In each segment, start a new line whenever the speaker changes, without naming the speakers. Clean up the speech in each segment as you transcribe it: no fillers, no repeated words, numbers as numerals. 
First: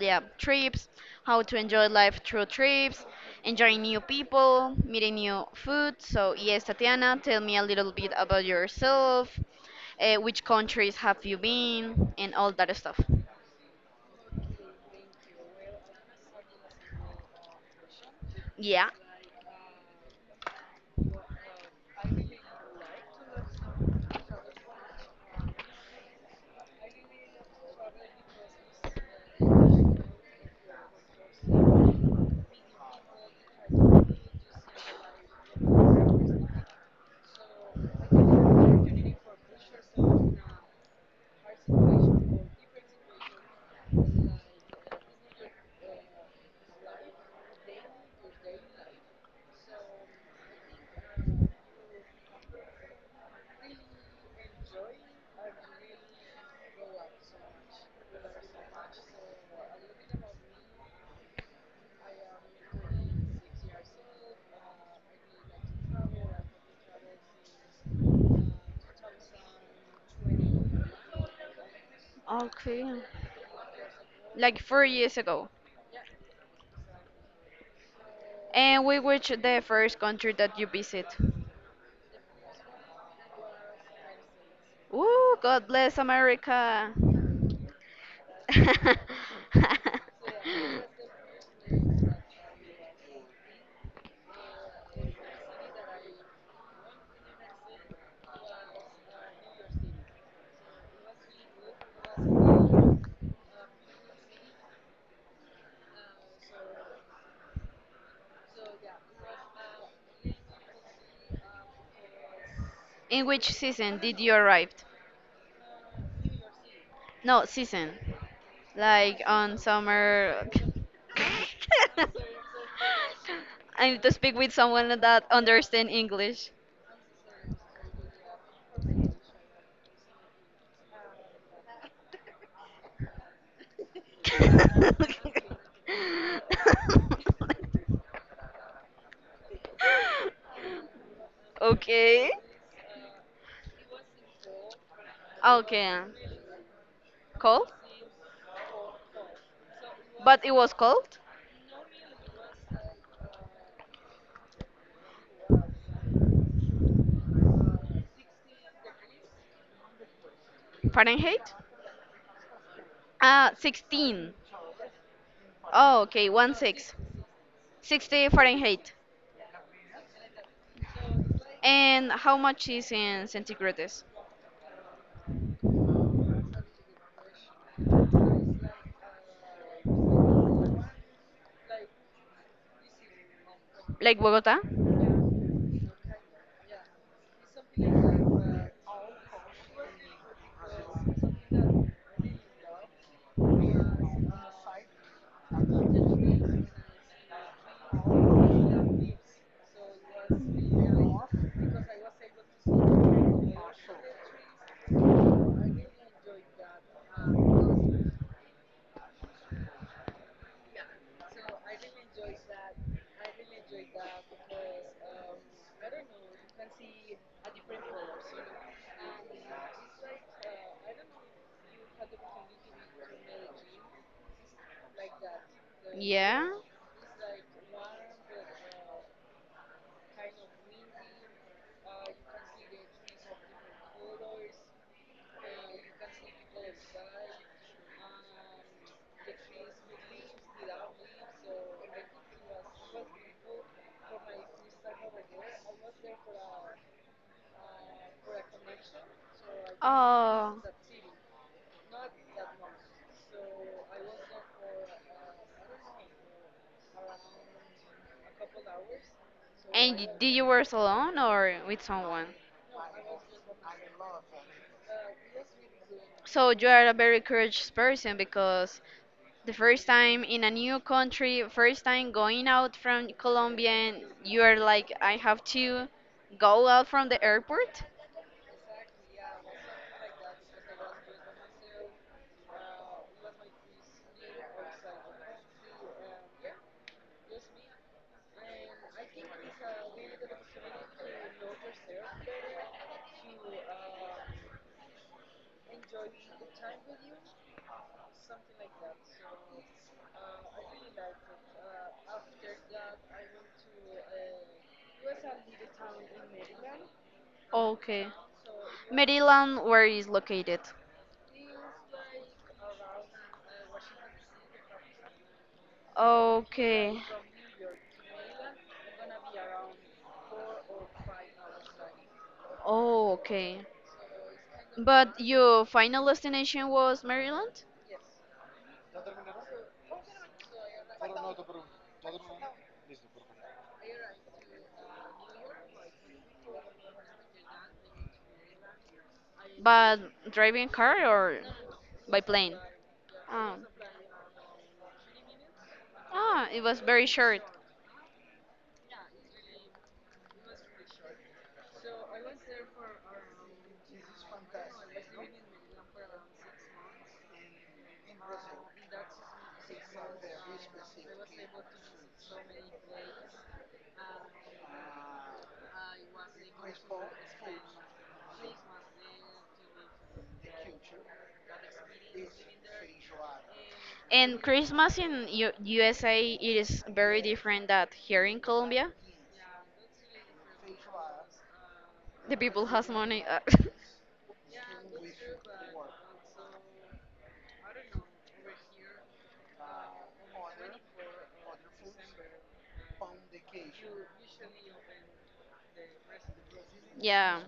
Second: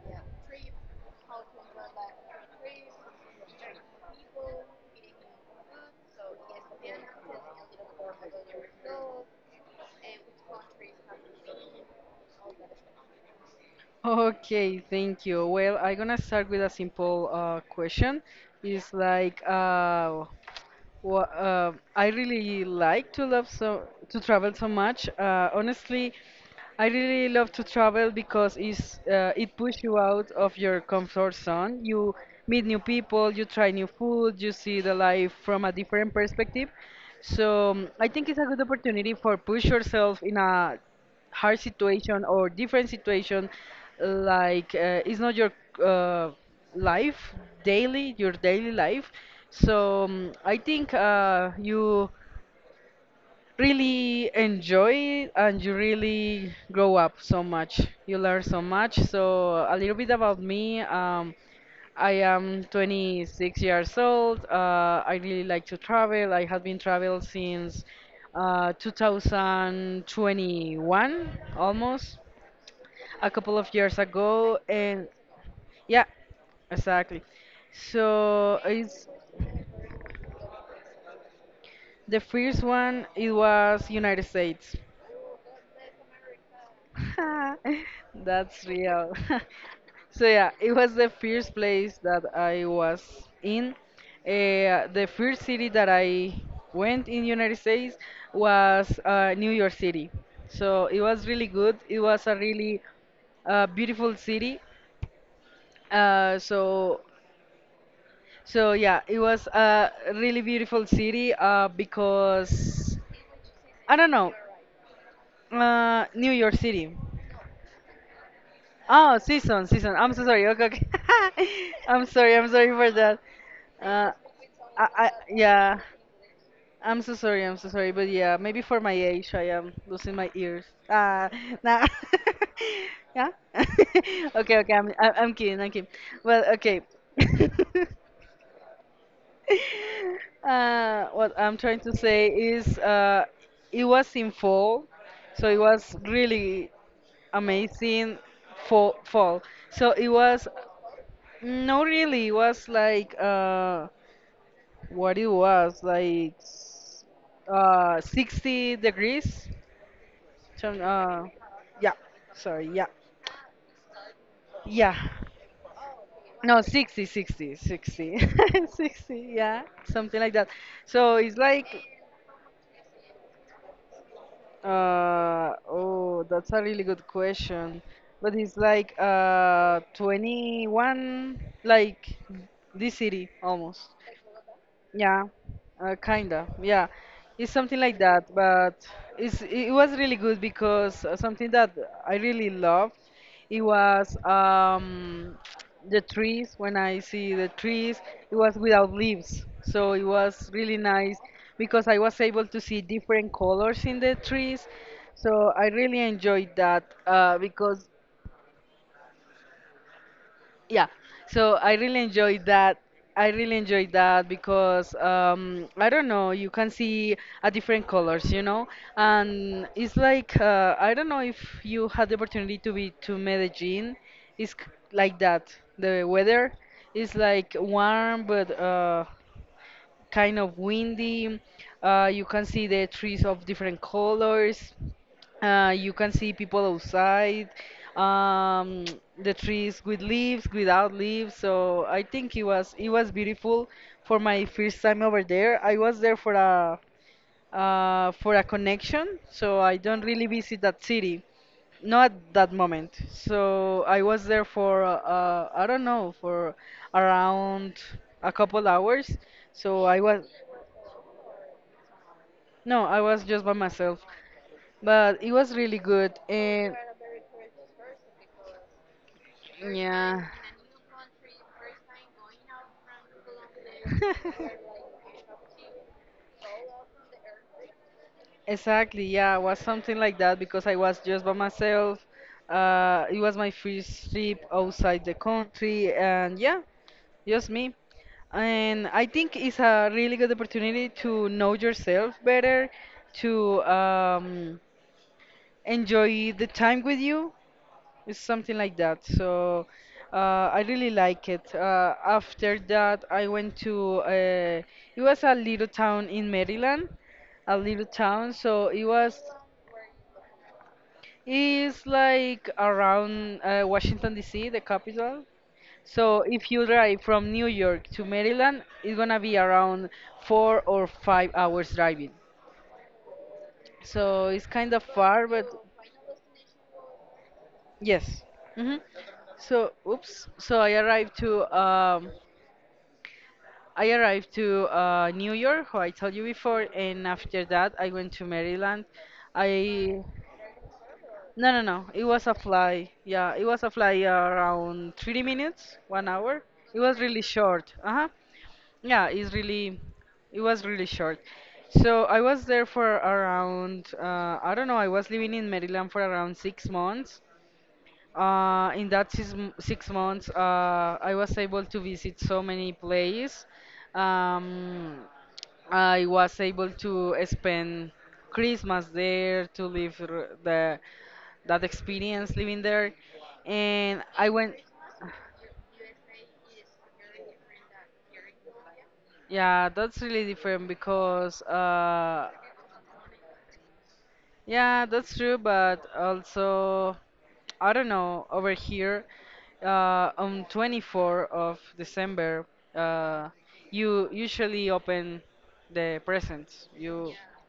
yeah, trips, how to enjoy life through trips, enjoying new people, meeting new food. So, yes, Tatiana, tell me a little bit about yourself, which countries have you been, and all that stuff.
Okay, thank you. Well, I'm gonna start with a simple question.
Yeah.
It's like, wha I really like to love so to travel so much. Honestly, I really love to travel because it pushes you out of your comfort zone. You meet new people, you try new food, you see the life from a different perspective. So I think it's a good opportunity for push yourself in a hard situation or different situation like it's not your uh, life daily your daily life, so I think you really enjoy it and you really grow up so much. You learn so much. So a little bit about me. I am 26 years old. I really like to travel. I have been travel since 2021 almost,
Okay.
a couple of years
Like
ago.
four
And
years ago.
yeah, exactly. So
And we
it's
which the first country that you visit?
the first one. It was United States.
Ooh, God bless America.
That's real. So yeah, it was the first place that I was in. The first city that I went in United States was New York City. So it was really good. It was a really beautiful city. Uh, so so yeah, it was a really beautiful city because
In which
I
season
don't
did
know.
you arrive?
New York City.
No, season.
Oh,
Like on
season, season. I'm so sorry.
summer.
Okay, okay. I'm sorry. I'm sorry for that.
I need
Uh,
to speak with someone that
yeah.
understand English.
I'm so sorry. I'm so sorry. But yeah, maybe for my age, I am losing my ears. Ah, nah. Yeah. Okay, okay. I'm kidding. I'm kidding. Well, okay. What I'm trying to say
Okay.
is, it was in fall, so it was
Okay.
really
Cold?
amazing. Fall, fall. So it
But
was,
it was cold?
no, really, it was like what it was like s- 60 degrees. some- Uh,
Fahrenheit?
yeah, sorry, yeah,
Ah, 16.
yeah.
Oh, okay, one
No,
six.
60, 60, 60,
60
60.
Fahrenheit.
Yeah, something like that. So it's like,
And how much is in centigrades?
oh, that's a really good question. But it's like 21, like this city almost.
Like Bogota?
Yeah, kinda. Yeah, it's something like that. But it was really good because something that I really loved. It was the trees. When I see the trees, it was without leaves, so it was really nice because I was able to see different colors in the trees. So I really enjoyed that because yeah so I really enjoyed that I really enjoyed that because I don't know, you can see a different colors, you know. And it's like, I don't know if you had the opportunity to be to medellin. It's like that the
Yeah.
weather is like warm but kind of windy. You can see the trees of different colors. You can see people outside. Um, the trees with leaves, without leaves. So I think it was beautiful for my first time over there. I was there for a connection, so I don't really
I
visit that city. Not at that moment. So I was there for I don't know, for around a couple hours. So
And
I
y- was did
was,
you know. Wear alone or with someone?
no, I was just by myself, but it was really good.
So you
And
are a very courageous person because the first time
yeah,
in a new country, first time going out from Colombia, and you are like, I have to go out from the airport.
exactly. Yeah, it was something like that because I was just by myself. It was my first trip outside the country, and yeah, just me. And I think it's a really good opportunity to know yourself better, to enjoy the time with you. It's something like that. So uh, I really like it. After that, I went to it was a little town in Maryland, a little
Okay.
town. So it was,
Maryland, where is located?
it's like around Washington D.C., the capital. So if you
Okay.
drive from New York to Maryland, it's gonna be around 4 or 5 hours driving.
Oh, okay.
So it's kind of
But
far, but
your final destination was Maryland?
yes. Hmm. So, oops. So I arrived to New York, who I told you before, and after that I went to Maryland.
But
I
driving car or
No, no, no, it
by
was a
plane?
fly. Yeah, it was
Um,
a fly around 30 minutes, 1 hour.
Ah, it
It
was
was
very
really
short.
short. Uh-huh. Yeah, it's really, it was really short. So I was there for around I don't know, I was living in Maryland for around 6 months. In that 6 months, I was able to visit so many places. Um, I was able to spend Christmas there, to live the that experience living there, and I
And
went.
Christmas in USA it is very different that here in Colombia.
Yeah, that's really different because
The people has money.
yeah, that's true, but also, I don't know, over here, on 24th of December, uh, you usually open the presents. You
Yeah.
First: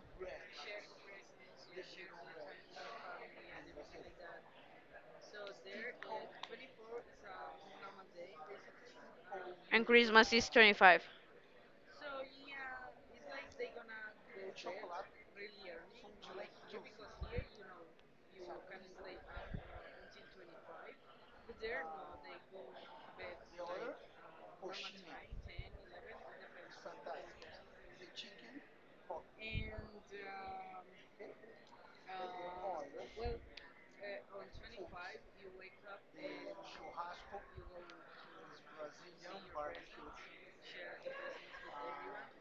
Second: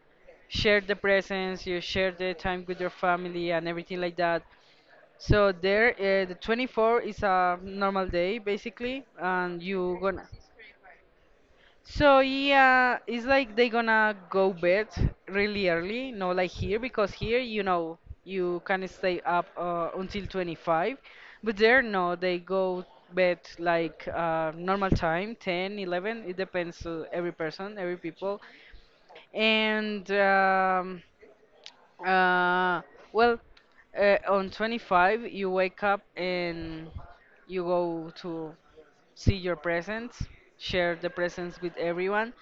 share the presents, you share the time with your family and everything like that. So there, the 24th is a normal day basically, and
And
you gonna,
Christmas is 25.
so yeah, it's like they gonna go bed really early, no like here because here you know you can stay up until 25th, but there no they go bed like normal time 10, 11. It depends to every person, every people, and uh, well, on 25th you wake up and you go to see your presents, share the presents with everyone.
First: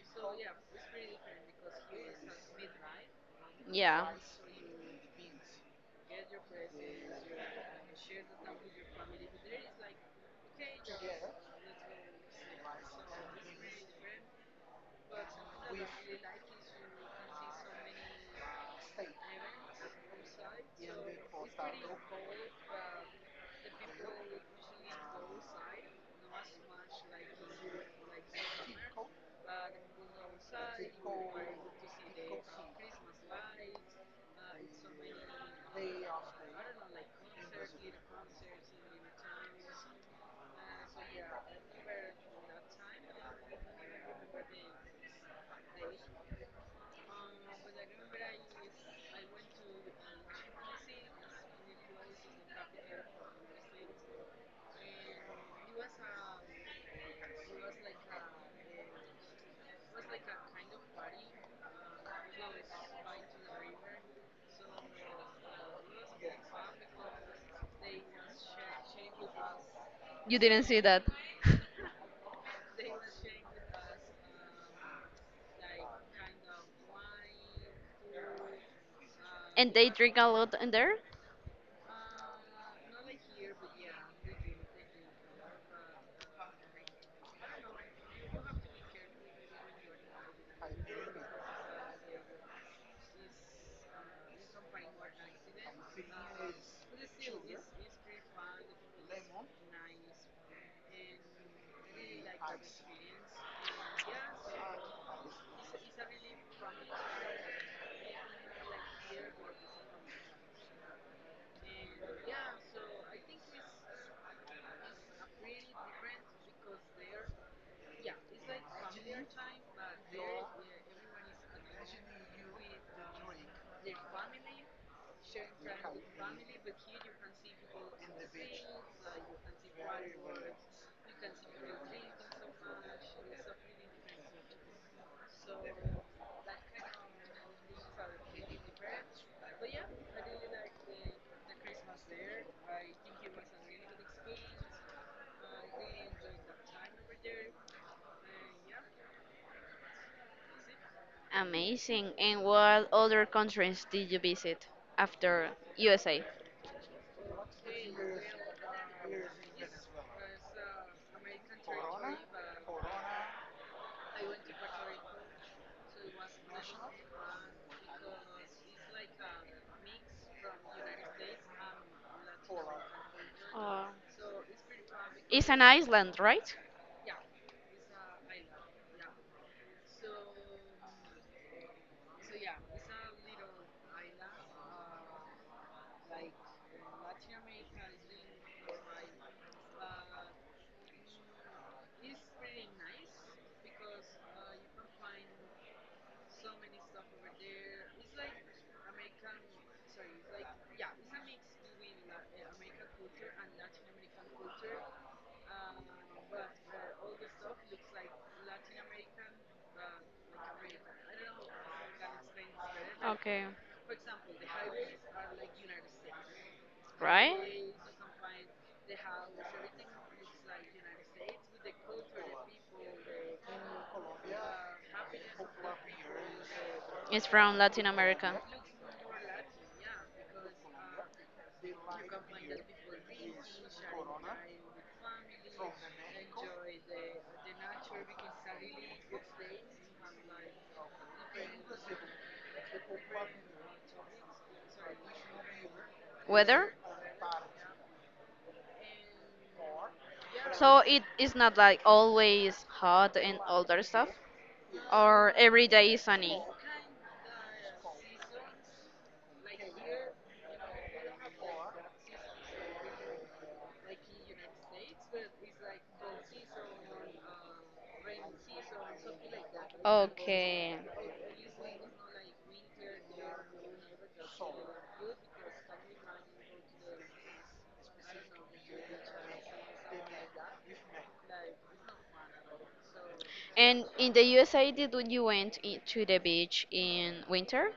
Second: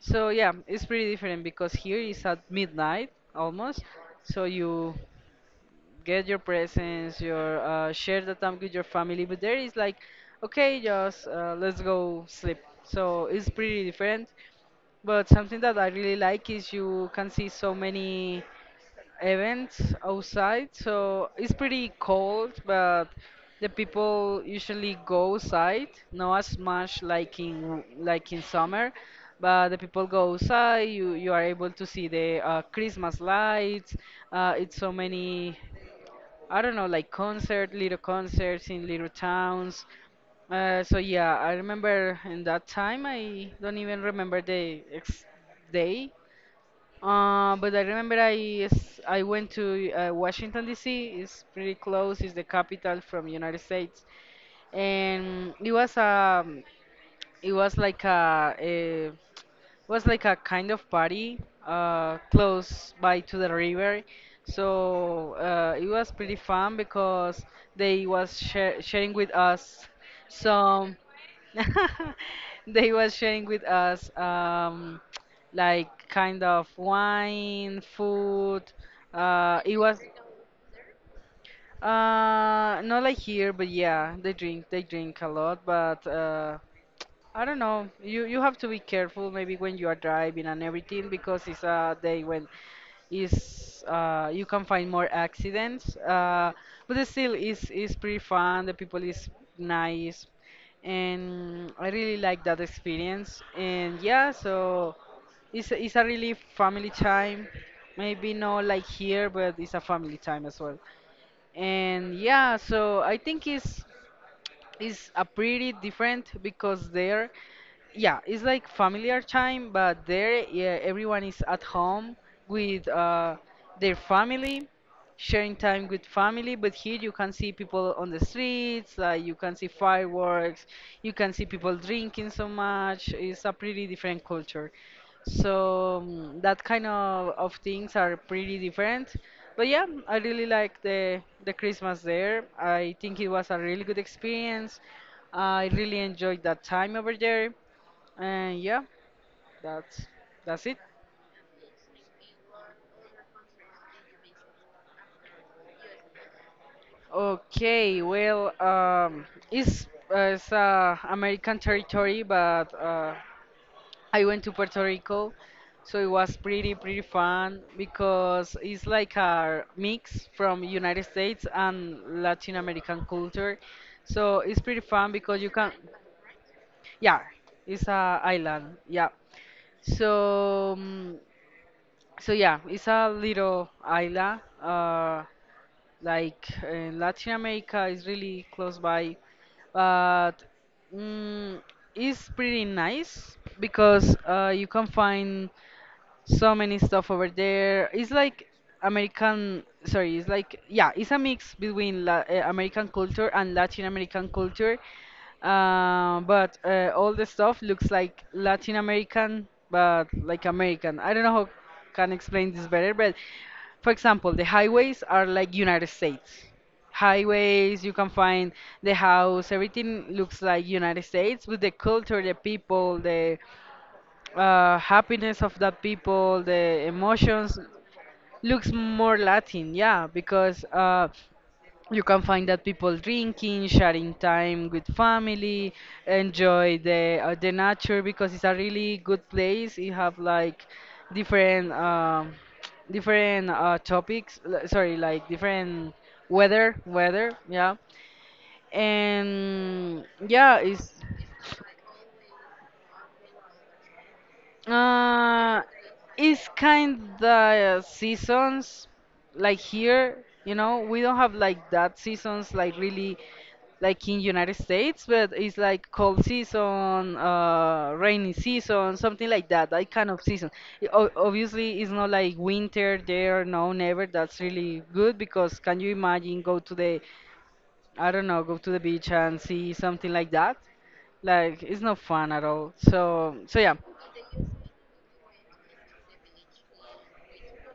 So yeah, it's pretty different because here it's at midnight almost.
Yeah.
So you get your presents, your share the time with your family, but there is like, okay, just let's go sleep. So it's pretty different. But something that I really like is you can see so many events outside, so it's pretty cold, but the people usually go outside, not as much like in summer, but the people go outside. You are able to see the Christmas lights. It's so many. I don't know, like concert, little concerts in little towns. So yeah, I remember in that time. I don't even remember the ex day, but I remember I went to Washington D.C. It's pretty close. It's the capital from United States, and it was it was like a, a like a kind of party close by to the river. So it was pretty fun because they was share sharing with us
You didn't see
some.
that.
They was sharing with us like kind of wine, food.
And
It
they
was
drink a lot in there?
uh, Not like here, but yeah, they drink a lot. But I don't know. You have to be careful maybe when you are driving and everything because it's a day when is you can find more accidents. But it's still, is pretty fun. The people is nice, and I really like that experience. And yeah, so it's a really family time. Maybe not like here, but it's a family time as well. And yeah, so I think it's is a pretty different because there, yeah, it's like familiar time, but there, yeah, everyone is at home with their family, sharing time with family, but here you can see people on the streets. You can see fireworks, you can see people drinking so much. It's a pretty different culture. So that kind of things are pretty different. But yeah, I really like the Christmas there. I think it was a really good experience. I really enjoyed that time over there. And yeah, that's that's it.
Amazing. And what other countries did you visit after USA?
Okay, well, it's American territory, but I went to Puerto Rico, so it was pretty fun because it's like a mix from United States and Latin American culture.
Uh,
So it's pretty fun because you
It's an
can,
island, right?
yeah, it's a island, yeah. So So yeah, it's a little island. Like in Latin America is really close by, but mm, it's pretty nice because you can find so many stuff over there. It's like American, sorry, it's like, yeah, it's a mix between La American culture and Latin American culture. But All the stuff looks like Latin American, but like American. I don't know how can explain this better, but
Okay.
for example, the highways are like United States.
Right?
Highways, you can find the house, everything looks like United States with the culture, the people, the happiness of that people, the
It's from
emotions
Latin America.
looks more Latin, yeah, because you can find that people drinking, sharing time with family, enjoy the nature because it's a really good place. You have like different different topics, sorry, like different
Weather?
weather, weather, yeah, and yeah,
So it
it's,
is not like always hot and all that stuff, or
Uh,
every day is sunny.
it's kinda seasons like here, you know, we don't have like that seasons like really like in United States, but it's like cold season, rainy season, something like that, that kind of season.
Okay.
Obviously, it's not like winter there, no, never. That's really good because can you imagine go to the, I don't know, go to the beach and see something like that? Like it's not fun at all. So yeah.
And in the USA, did you went to the beach in winter?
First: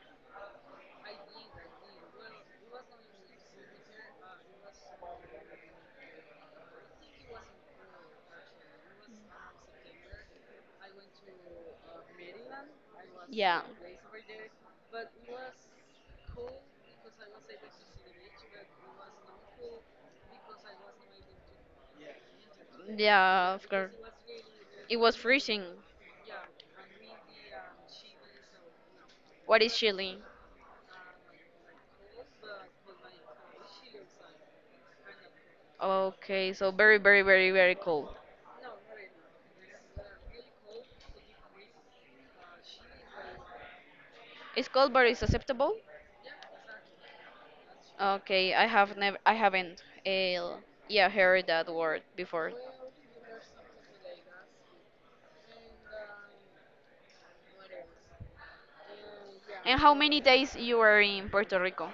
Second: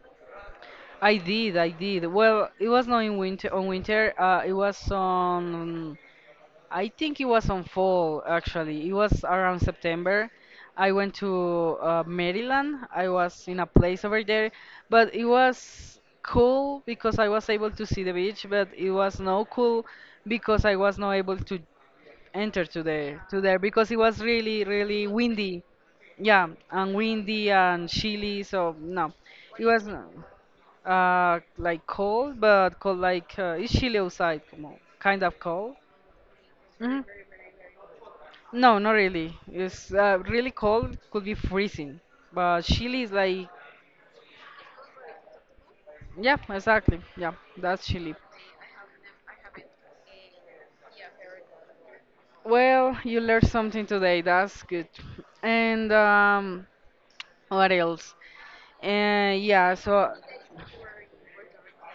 I did, I did. Well, it was not in winter. On winter, it was on. I think it was on fall. Actually, it was around September. I went to Maryland. I was in
Yeah.
a place over there, but it was cool because I was able to see the beach. But it was no cool because I was not able to enter to the to
Yeah,
there
of
because
course.
it was really
It
really
was
windy.
freezing.
Yeah, and windy and chilly. So no,
What
it
is
was.
chilly?
Like cold, but cold like it's chilly outside, como- kind of cold.
Okay, so very,
Hmm.
very, very, very cold.
No, not really. It's really cold, could be freezing. But chilly is like,
It's cold, but it's acceptable.
yeah, exactly. Yeah, that's chilly.
Okay, I haven't, yeah, heard that word before.
Well, you learned something today. That's good. And what else? Yeah,
And how
so
many days you were in Puerto Rico?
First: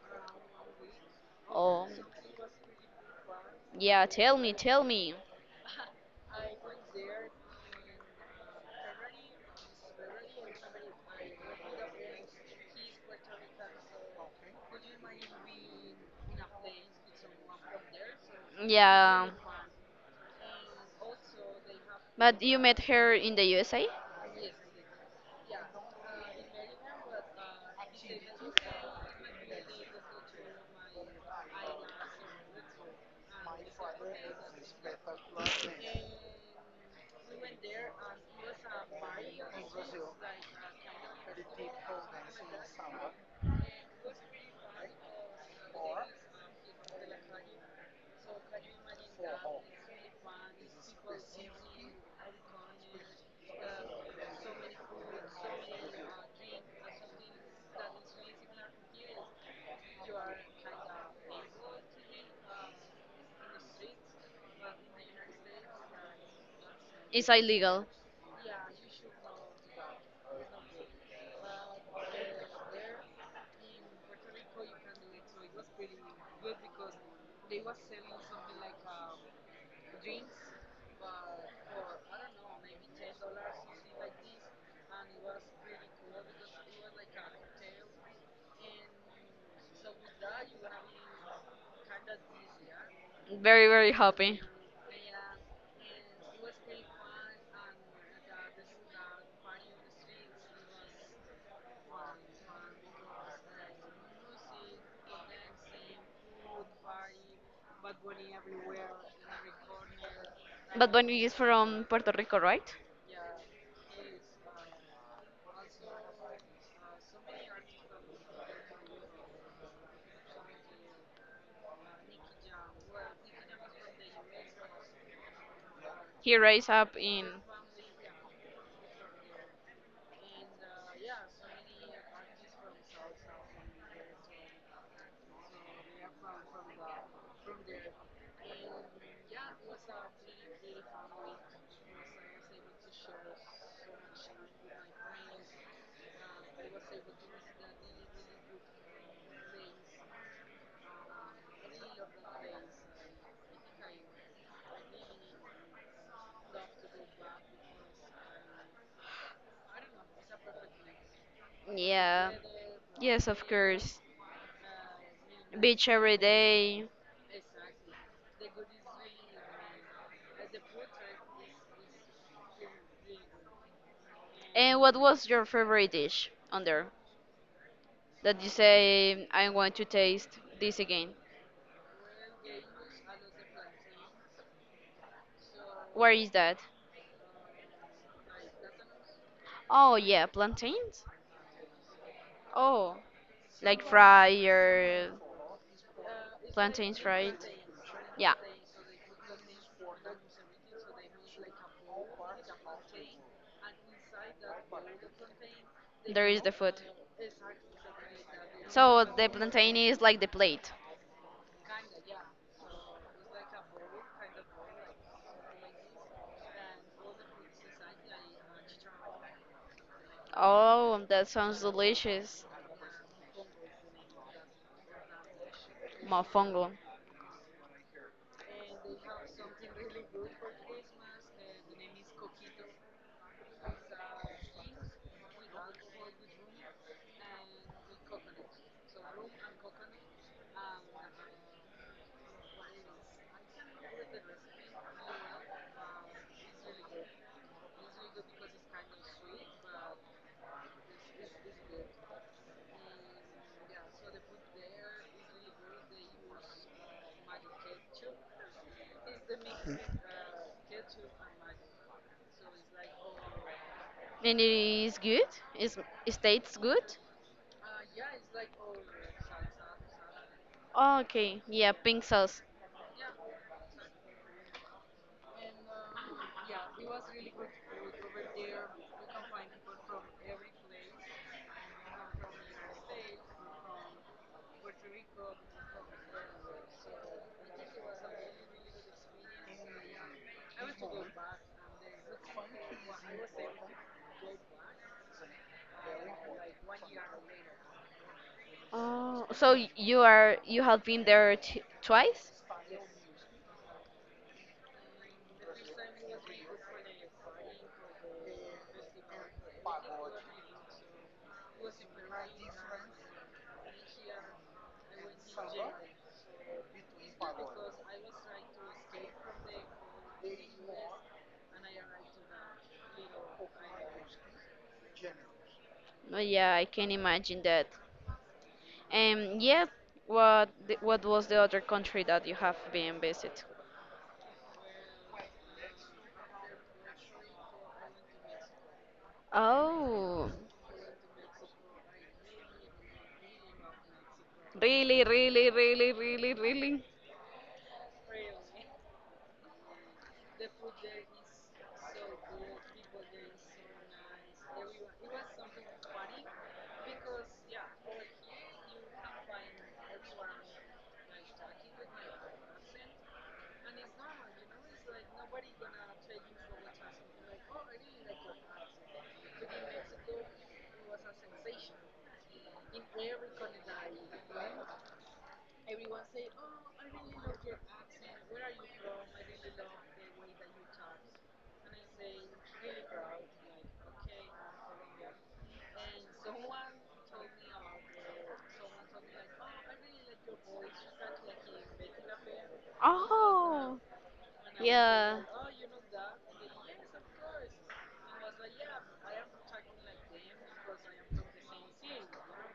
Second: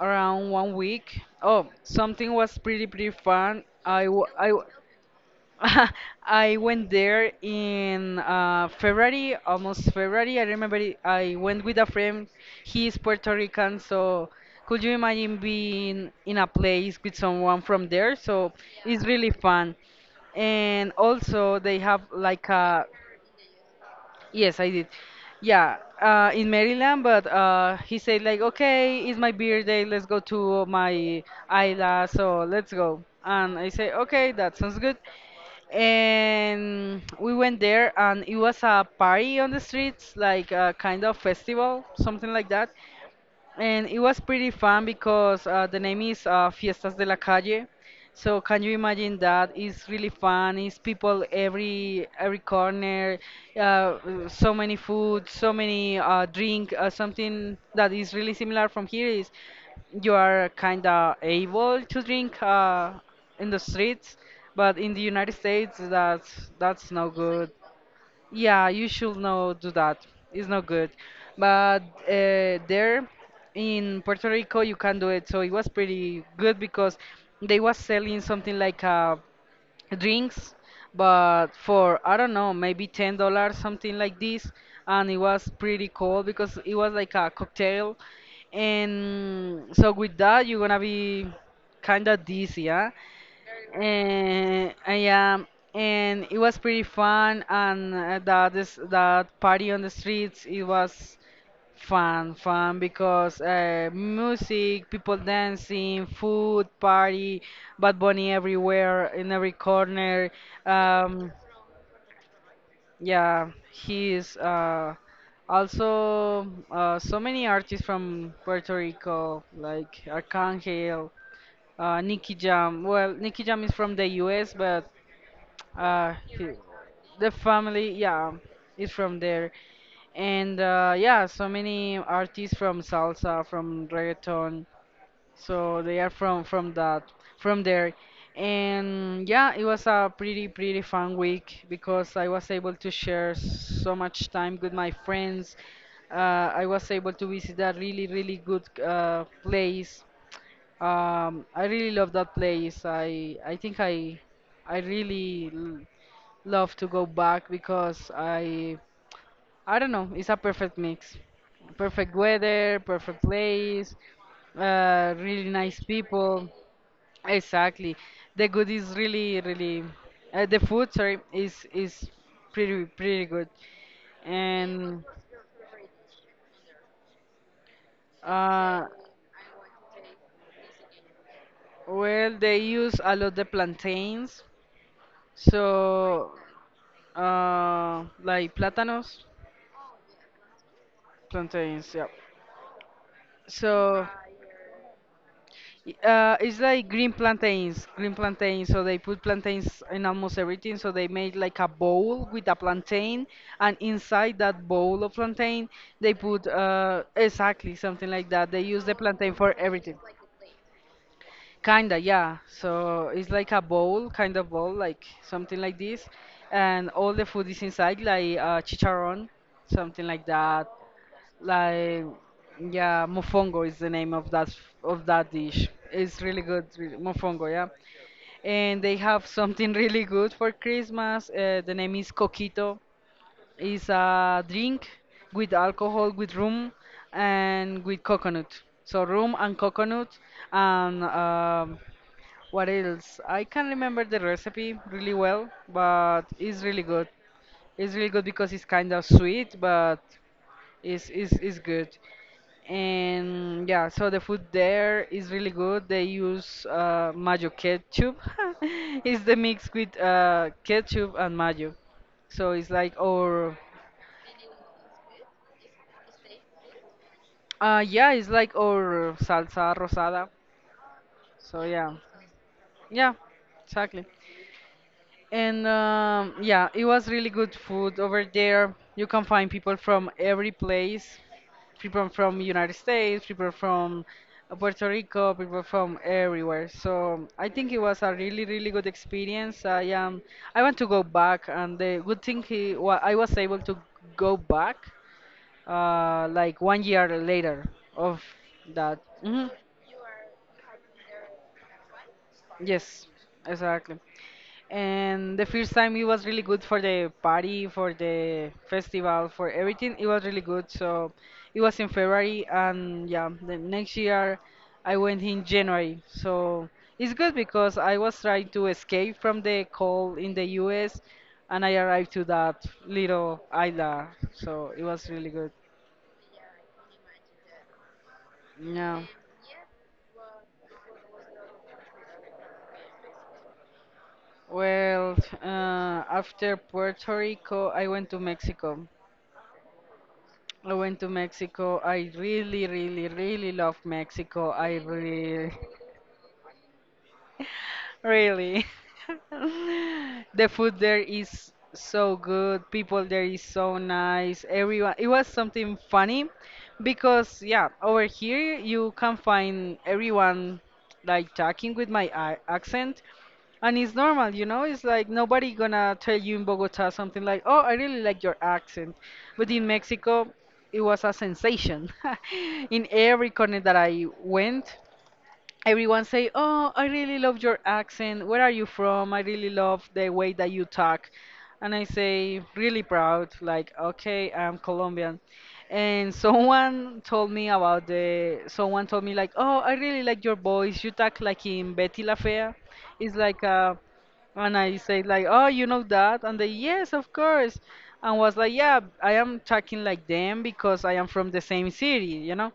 around 1 week. Oh,
Oh,
something was pretty fun.
yeah. Tell
I
me,
w
tell me.
I went there in February, almost February. I went with a friend. He is Puerto Rican, so could you imagine being in a place with someone from there? So it's
Yeah,
really fun. And also they have
but
like
you met
a
her in the USA?
yes, I did. Yeah, in Maryland, but he said like, okay, it's my birthday. Let's go to my isla. So let's go. And I say, okay, that sounds good. And we went there, and it was a party on the streets, like a kind of festival, something like that. And it was pretty fun because the name is Fiestas de la Calle. So can you imagine that? It's really fun. It's people every corner. So many food, so many drink. Something that is really similar from here is you are kind of able to drink in the streets, but in the United States, that's no
It's
good.
illegal.
Yeah, you should not do that. It's not good. But there in Puerto Rico, you can do it. So it was pretty good because they was selling something like drinks, but for I don't know, maybe $10, something like this. And it was pretty cool because it was like a cocktail. And so with that, you're gonna be kind of dizzy, huh?
Very, very happy.
And I am, and it was pretty fun. And that is that party on the streets. It was fun, fun because music, people dancing, food, party, Bad Bunny everywhere in every corner.
But Bunny
Um,
is from Puerto Rico, right?
yeah, he's also so many artists from Puerto Rico like Arcangel. Nicky Jam. Well, Nicky Jam is from the US, but uh
He
he,
raised up
the
in.
family, yeah, is from there. And yeah, so many artists from salsa, from reggaeton, so they are from that, from there. And yeah, it was a pretty fun week because I was able to share so much time with my friends. uh, I was able to visit a really good place. I really love that place. I think I love to go back because I don't know, it's a perfect mix. Perfect
Yeah.
weather, perfect
Yes, of
place,
course.
really nice
Beach every
people.
day.
Exactly. The good is really the food, sorry, is pretty good.
And what
And
was your favorite dish on there that you
uh
say, I want to taste this again?
well, they use a lot the plantains.
Where is
So
that?
like platanos,
Oh, yeah, plantains?
plantains, yeah.
Oh, like
So
fry or
It's like
plantains
green
fried?
plantains, green
Yeah.
plantains. So they put plantains in almost everything. So they made like a bowl with a plantain, and inside that bowl of plantain, they
There is
put
the food.
exactly something like that. They use the
So the
plantain for
plantain
everything.
is like the plate.
Kinda, yeah. So it's like a bowl, kind of bowl, like something like this, and all the food is inside, like chicharron, something like that.
Oh, that sounds
Like,
delicious.
yeah, mofongo is the name of that dish. It's really good,
Mofongo.
really, mofongo, yeah. And they have something really good for Christmas. The name is coquito. It's a drink with alcohol, with rum, and with coconut. So rum and coconut, and what else? I can't remember the recipe really well, but it's really good. It's really good because it's kind of sweet, but it's good. And yeah, so the food there is really good. They use mayo ketchup. It's the mix with ketchup and mayo. So it's like our,
And it is good? Is it tastes good?
yeah, it's like our salsa rosada.
Oh, okay,
So
yeah,
yeah,
pink sauce.
yeah, exactly. And yeah, it was really good food over there. You can find people from every place, people from United States, people from Puerto Rico, people from everywhere. So I think it was a really, really good experience. I want to go back, and the good thing he, wa I was able to go back, like 1 year later of that.
Oh,
Hmm.
so you have been there t twice?
Yes, exactly. And the first time it was really good for the party, for the festival, for everything. It was really good. So it was in February, and yeah, the next year I went in January. So it's good because I was trying to escape from the cold in the US, and I arrived to that little island. So it was really good.
Oh, yeah, I can imagine that.
Yeah.
And yeah, what was the other country that you have been visit?
Well, after Puerto Rico, I went to Mexico.
Oh,
I went to Mexico. I really, really, really love Mexico. I
really, really,
really,
really, really, really.
really. The food there is so good. People there is so nice. Everyone. It was something funny because, yeah, over here you can find everyone like talking with my accent, and it's normal, you know, it's like nobody gonna tell you in Bogota something like, "Oh, I really like your accent." But in Mexico, it was a sensation. In every corner that I went, everyone say, "Oh, I really love your accent. Where are you from? I really love the way that you talk." And I say, really proud, like, "Okay, I'm Colombian." And someone told me like, "Oh, I really like your voice. You talk like in Betty La Fea." It's like
Oh,
a and I say
yeah.
like, "Oh, you know that?" And they, "Yes, of course." And was like, "Yeah, I am talking like them because I am from the same city, you know?"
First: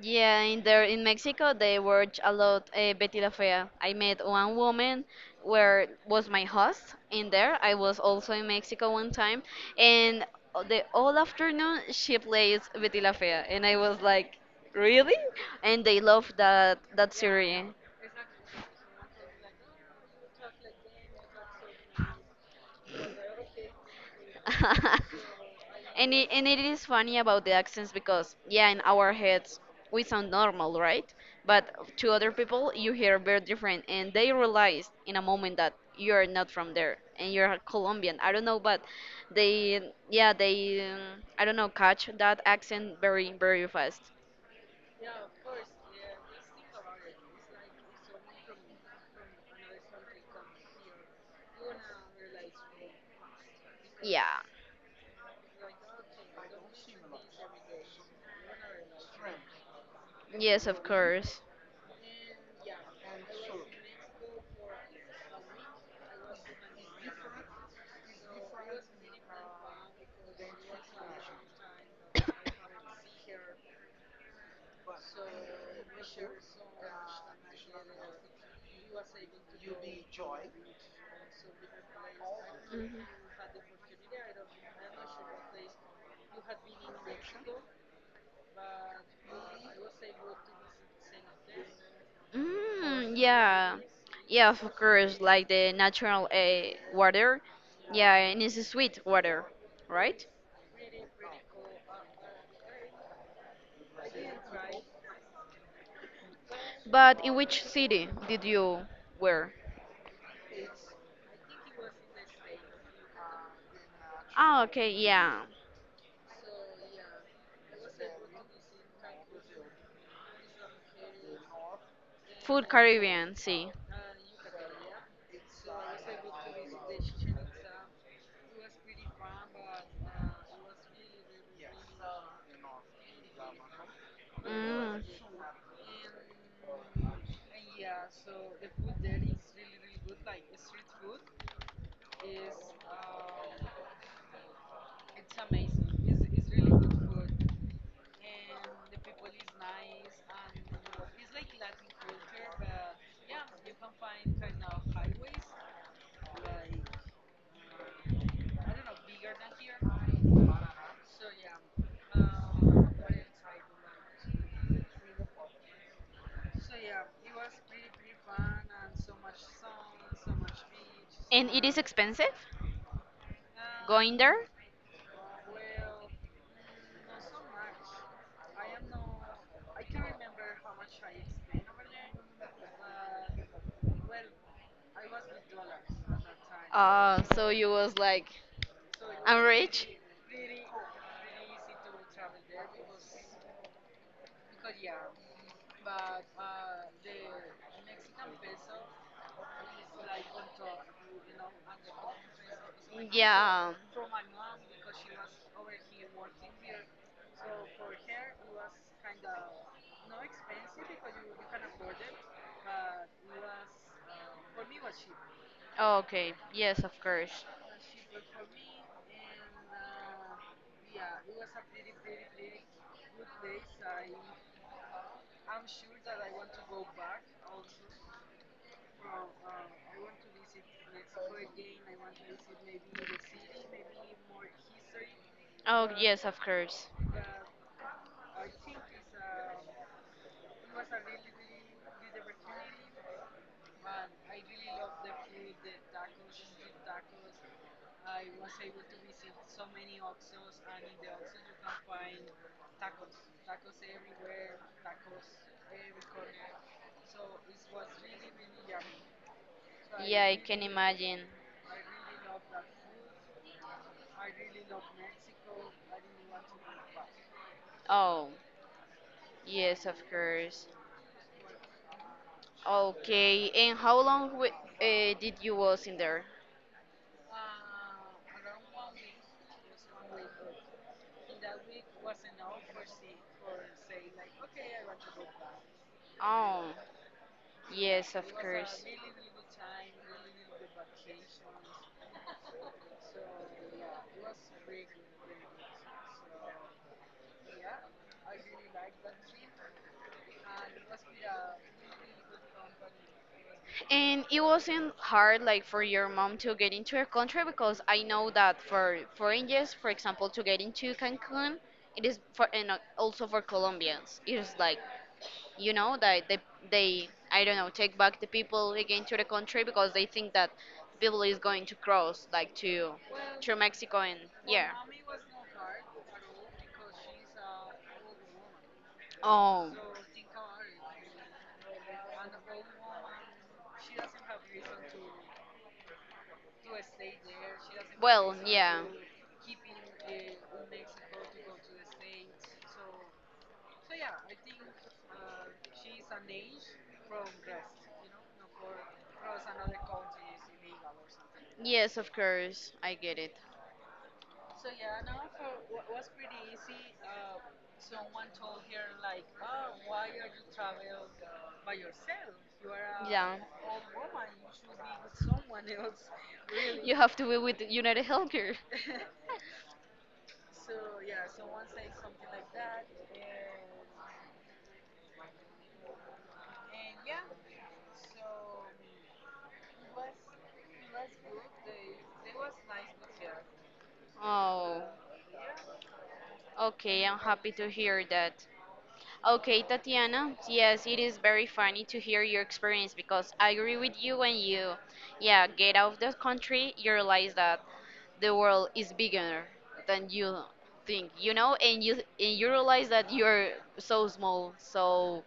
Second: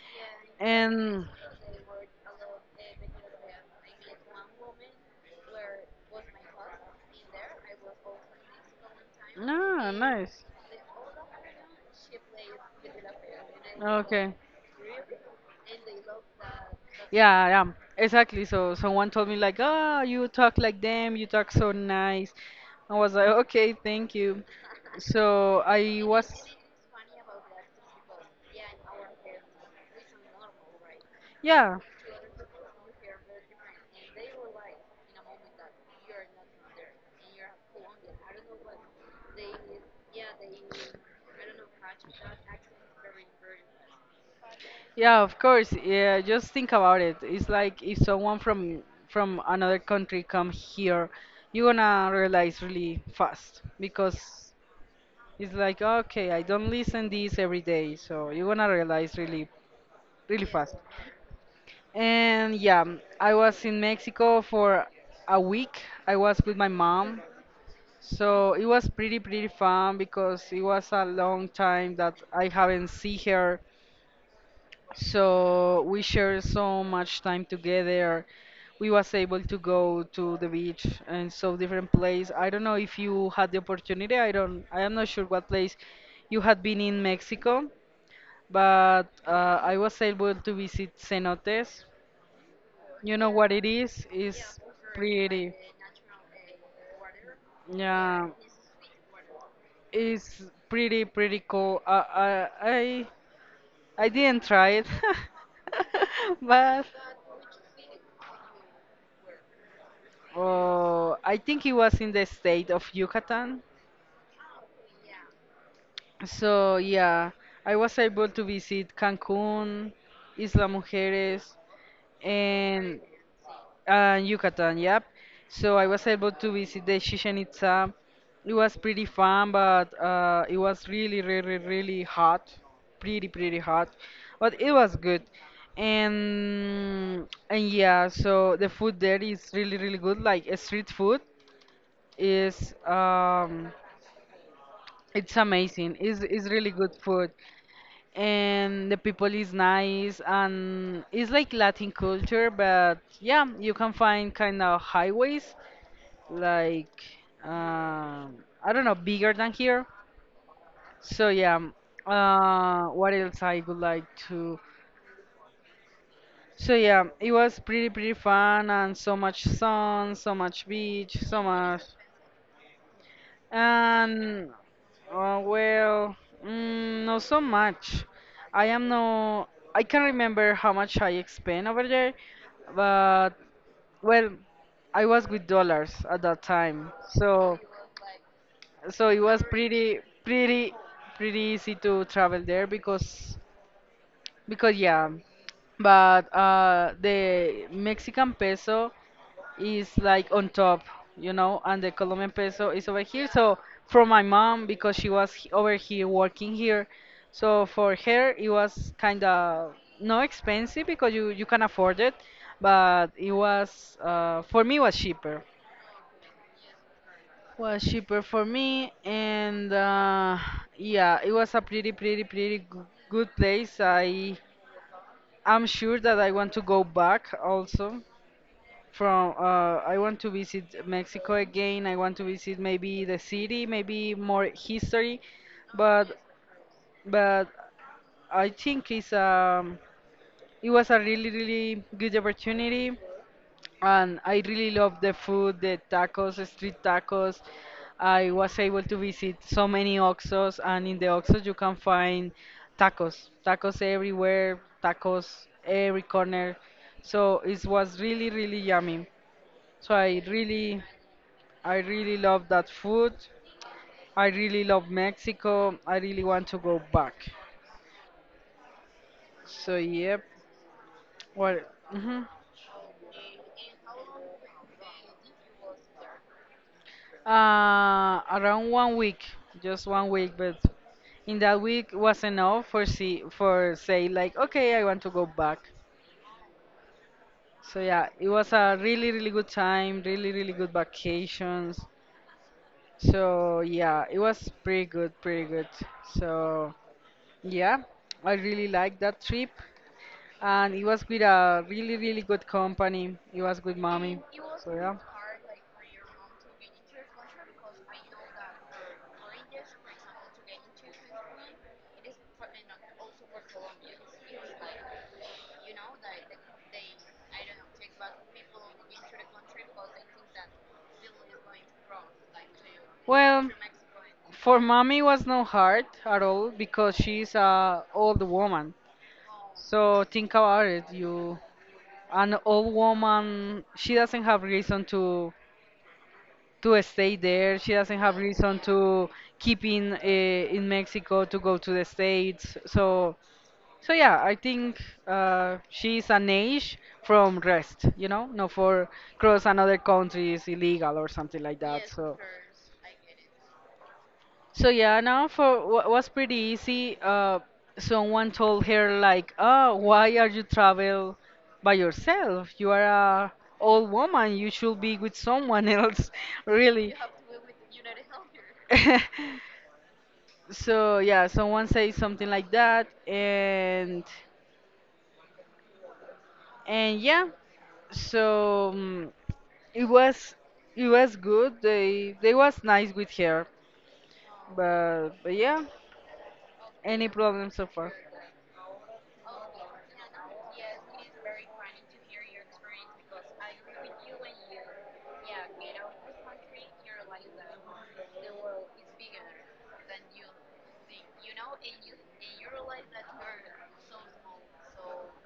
Yeah, in there in
And
Mexico they watch a lot Betty La Fea. I met one woman where was my host in there. I was also in Mexico one time,
ah,
and
nice.
the all afternoon she plays Betty La Fea, and I was
Okay.
like, really? And they love that
Yeah, yeah.
series.
Exactly. So someone told me like, "Ah, you talk like them. You talk so nice." I was like, "Okay, thank you." So I
And
was
it, and it is funny about the accents because, yeah, in our heads we sound normal, right? But
yeah,
to other people, you hear very different, and they realize in a moment that you're not from there and you're Colombian. I don't know, but they, yeah, I don't know, catch that accent very, very fast.
yeah, of course. Yeah, just think about it. It's like if someone from another country come here, you're gonna realize really fast because
Yeah.
it's like, okay, I don't listen this every day, so you're gonna realize really, really
Yes,
fast.
of course.
And yeah, I was in Mexico for a week. I was with my mom, so it was pretty, pretty fun because it was a long time that I haven't seen her. So we shared so much time together. We was able to go to the beach and so different place. I don't know if
Mhm.
you had the opportunity. I don't. I am not sure what place you had been in Mexico. But I was able to visit cenotes.
Mm,
You know what it
yeah,
is?
yeah, of
It's
course, like
pretty.
the natural water. Yeah,
Yeah,
and it's a sweet water, right?
it's pretty cool. I didn't try it, but
But in which city did you wear?
oh, I think it was in the state of Yucatan.
Ah, okay, yeah.
So yeah, I was able to visit Cancun, Isla Mujeres,
Food
and
Caribbean, see.
And Yucatan, yep. So I was able to visit the Chichen Itza. It was pretty fun, but it was really, really, really hot. Pretty, pretty hot. But it was
Mm.
good. And yeah, so the food there is really, really good. Like street food is it's amazing. It's really good food. And the people is nice and it's like Latin culture, but yeah, you can find kind of highways like um, I don't know, bigger than here. So yeah, what else I would like to? So yeah, it was pretty fun and so much sun, so much beach, so
And it is
much
expensive going there?
and well, not so much. I am no, I can't remember how much I spent over there, but well, I was with dollars at that time,
Ah, so
so.
you was like,
So it
I'm
was
rich?
pretty easy to travel there because yeah. But the Mexican peso is like on top, you know, and the Colombian peso is over here, so
Yeah.
for my mom, because she was over here working here, so for her it was kind of no expensive because you can afford it. But it was for me it was cheaper,
Oh, okay. Yes, of course.
was cheaper for me. And yeah, it was a good place. I'm sure that I want to go back also. From I want to visit Mexico again. I want to visit maybe the city, maybe more history.
Oh,
But
yes, of course.
but I think it's it was a really good opportunity. And I really love the food, the tacos, the street tacos. I was able to visit so many Oxos, and in the Oxos you can find tacos, tacos everywhere, tacos every corner. So it was really, really yummy. So
Yeah, I can imagine.
I really love that food. I really love Mexico. I really want to go back.
Oh,
So
yes, of
yep.
course.
Well, mhm.
Okay, and how long w did you was in there?
Around 1 week, just 1 week, but in that week was enough for see for say like, okay, I want to go back.
Oh,
So yeah,
yes,
it
of
was a
course.
really good time, really good vacations. So yeah, it was pretty good, pretty good. So yeah, I really liked that trip, and it was with a really good company. It was with mommy.
And it
So
wasn't
yeah.
hard, like, for your mom to get into your country because I know that for foreigners, for example, to get into Cancun, it is for and also for Colombians. It is like, that they, I don't know, take back the people again to the country because they think that people is going to cross like to
Well,
to Mexico and
for
yeah.
mommy was no hard at all because she's a old woman.
Oh.
So think about it. You, an old woman, she doesn't have reason to stay there. She doesn't have
Well,
reason
yeah.
to keep in Mexico to go to the States. So so yeah, I think she's an age from rest, you know, not for cross another country is illegal or something like that.
Yes, of
So
course. I get it.
so yeah, now for was pretty easy. Someone told her like, "Oh, why are you travel by yourself? You are a
Yeah.
old woman. You should be with someone else."
You
Really.
have to be with United Healthcare.
So yeah, someone says something like that, and yeah, so it was it was good. They was nice with her,
Oh,
but yeah,
okay.
any
I'm
problem
happy
so
to
far?
hear that. Okay, Tatiana. Yes, it is very funny to hear your experience because I agree with you. When you, yeah, get out of the country, you realize that the world is bigger than you think, and you realize that you're so small. So,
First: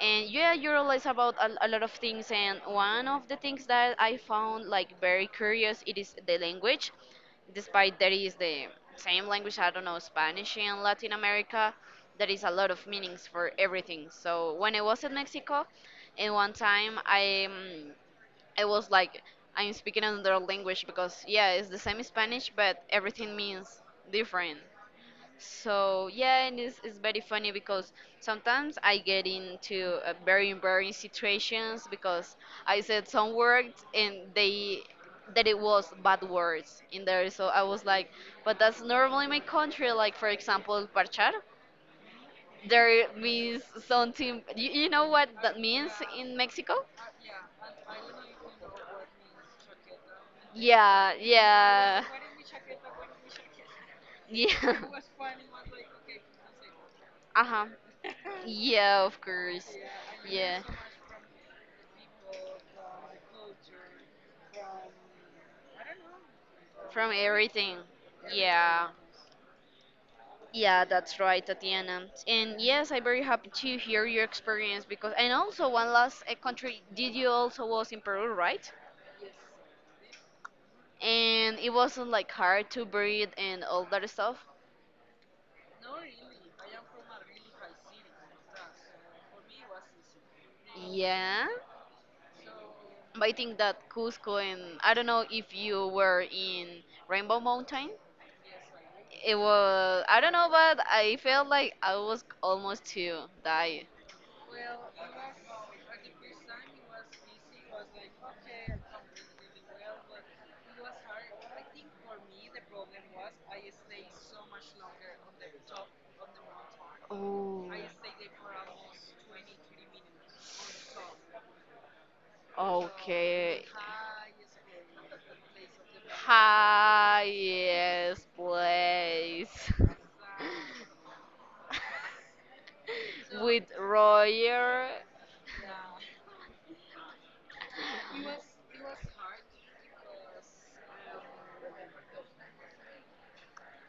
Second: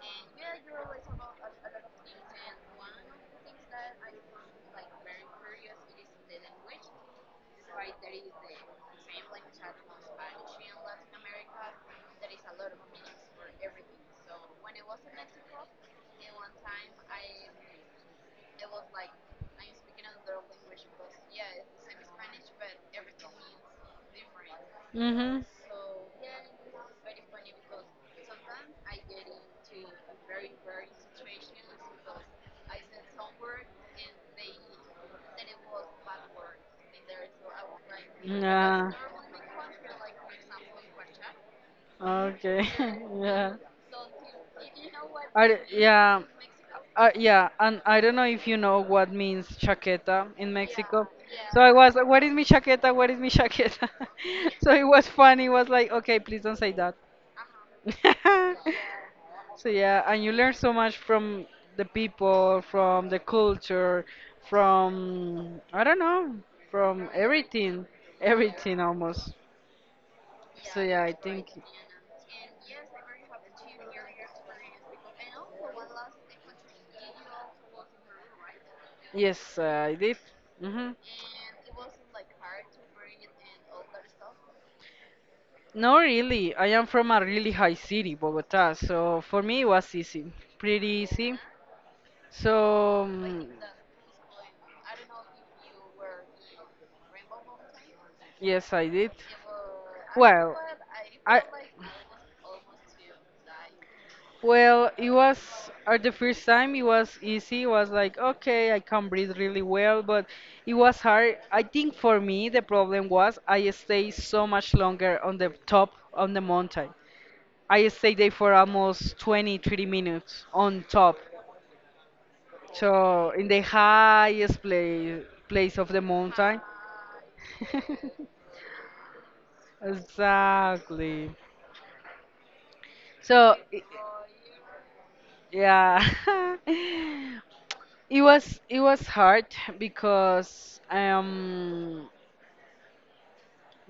and yeah, you realize about a lot of things, and one of the things that I found, like, very curious, it is the language. Despite there is the same language, I don't know, Spanish in Latin America, there is a lot of meanings for everything. So when I was in Mexico, and one time it was like I'm speaking another language because yeah, it's the same Spanish, but everything means different.
Mm-hmm.
So yeah, and it's very funny because sometimes I get into very embarrassing situations because I said some words and they that it was bad words in there. So I was like, but that's
Yeah.
normally my country. Like for example, parchar,
Okay.
there
Yeah.
means something. You know what
I,
that means
yeah.
in Mexico?
Yeah, and I don't know if you know what means chaqueta in Mexico.
Yeah,
So I was, like,
yeah.
what is mi chaqueta? What is mi chaqueta?
Yeah.
So it was funny. It was like, okay, please don't say that.
Uh-huh. Yeah, of
So
course.
yeah, and you learn
Yeah.
so much from the people, from the culture, from I don't know, from
From everything.
everything, everything
Yeah.
almost. So
Yeah,
yeah, I
that's right,
think.
Tatiana. And yes, I'm very happy to hear your experience because, and also one last country, did you also was in Peru, right?
Yes, I did. Hmm.
And it wasn't like hard to breathe and all that stuff.
No, really. I am from a really high city, Bogota, so for me it was easy, pretty easy.
Yeah.
So,
But I think that Cusco and I don't know if you were in Rainbow Mountain.
yes, I did.
It was, I don't know,
Well,
but I
I
felt like I was almost to die.
it was at the first time it was easy. It was like, okay, I can breathe really well, but it was hard. I think for me the problem was I stayed so much longer on the top on the mountain.
Oh,
I stayed there for almost 20, 30 minutes on top. So in the
okay.
highest place of the mountain.
Highest place.
Exactly. So
With
i-
Royer,
yeah, it was hard because um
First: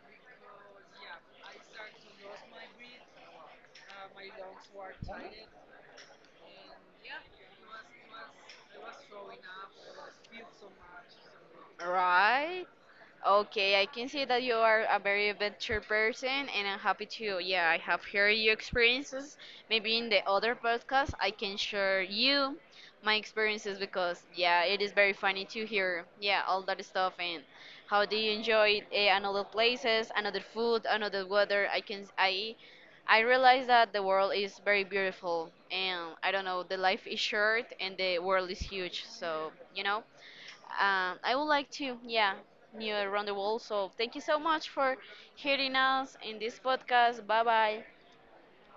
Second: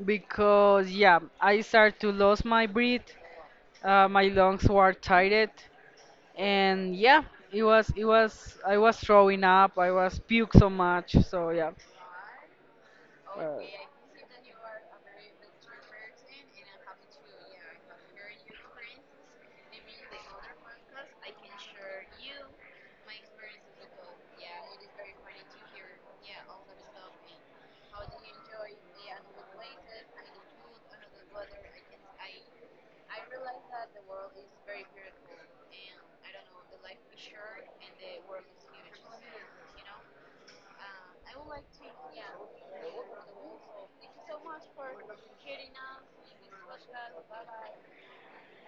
because yeah, I started to lose my breath, my lungs were tired, and yeah, it was I was throwing up, I was puke so much, so yeah.
right?
Uh,
Okay, I can see that you are a very adventure person, and I'm happy to. Yeah, I have heard your experiences. Maybe in the other podcast, I can share you my experiences because yeah, it is very funny to hear yeah all that stuff and how do you enjoy another places, another food, another weather. I can I realize that the world is very beautiful, and I don't know, the life is short and the world is huge. So you know. I would like to, yeah, new around the world. So thank you so much for hearing us in this podcast. Bye bye.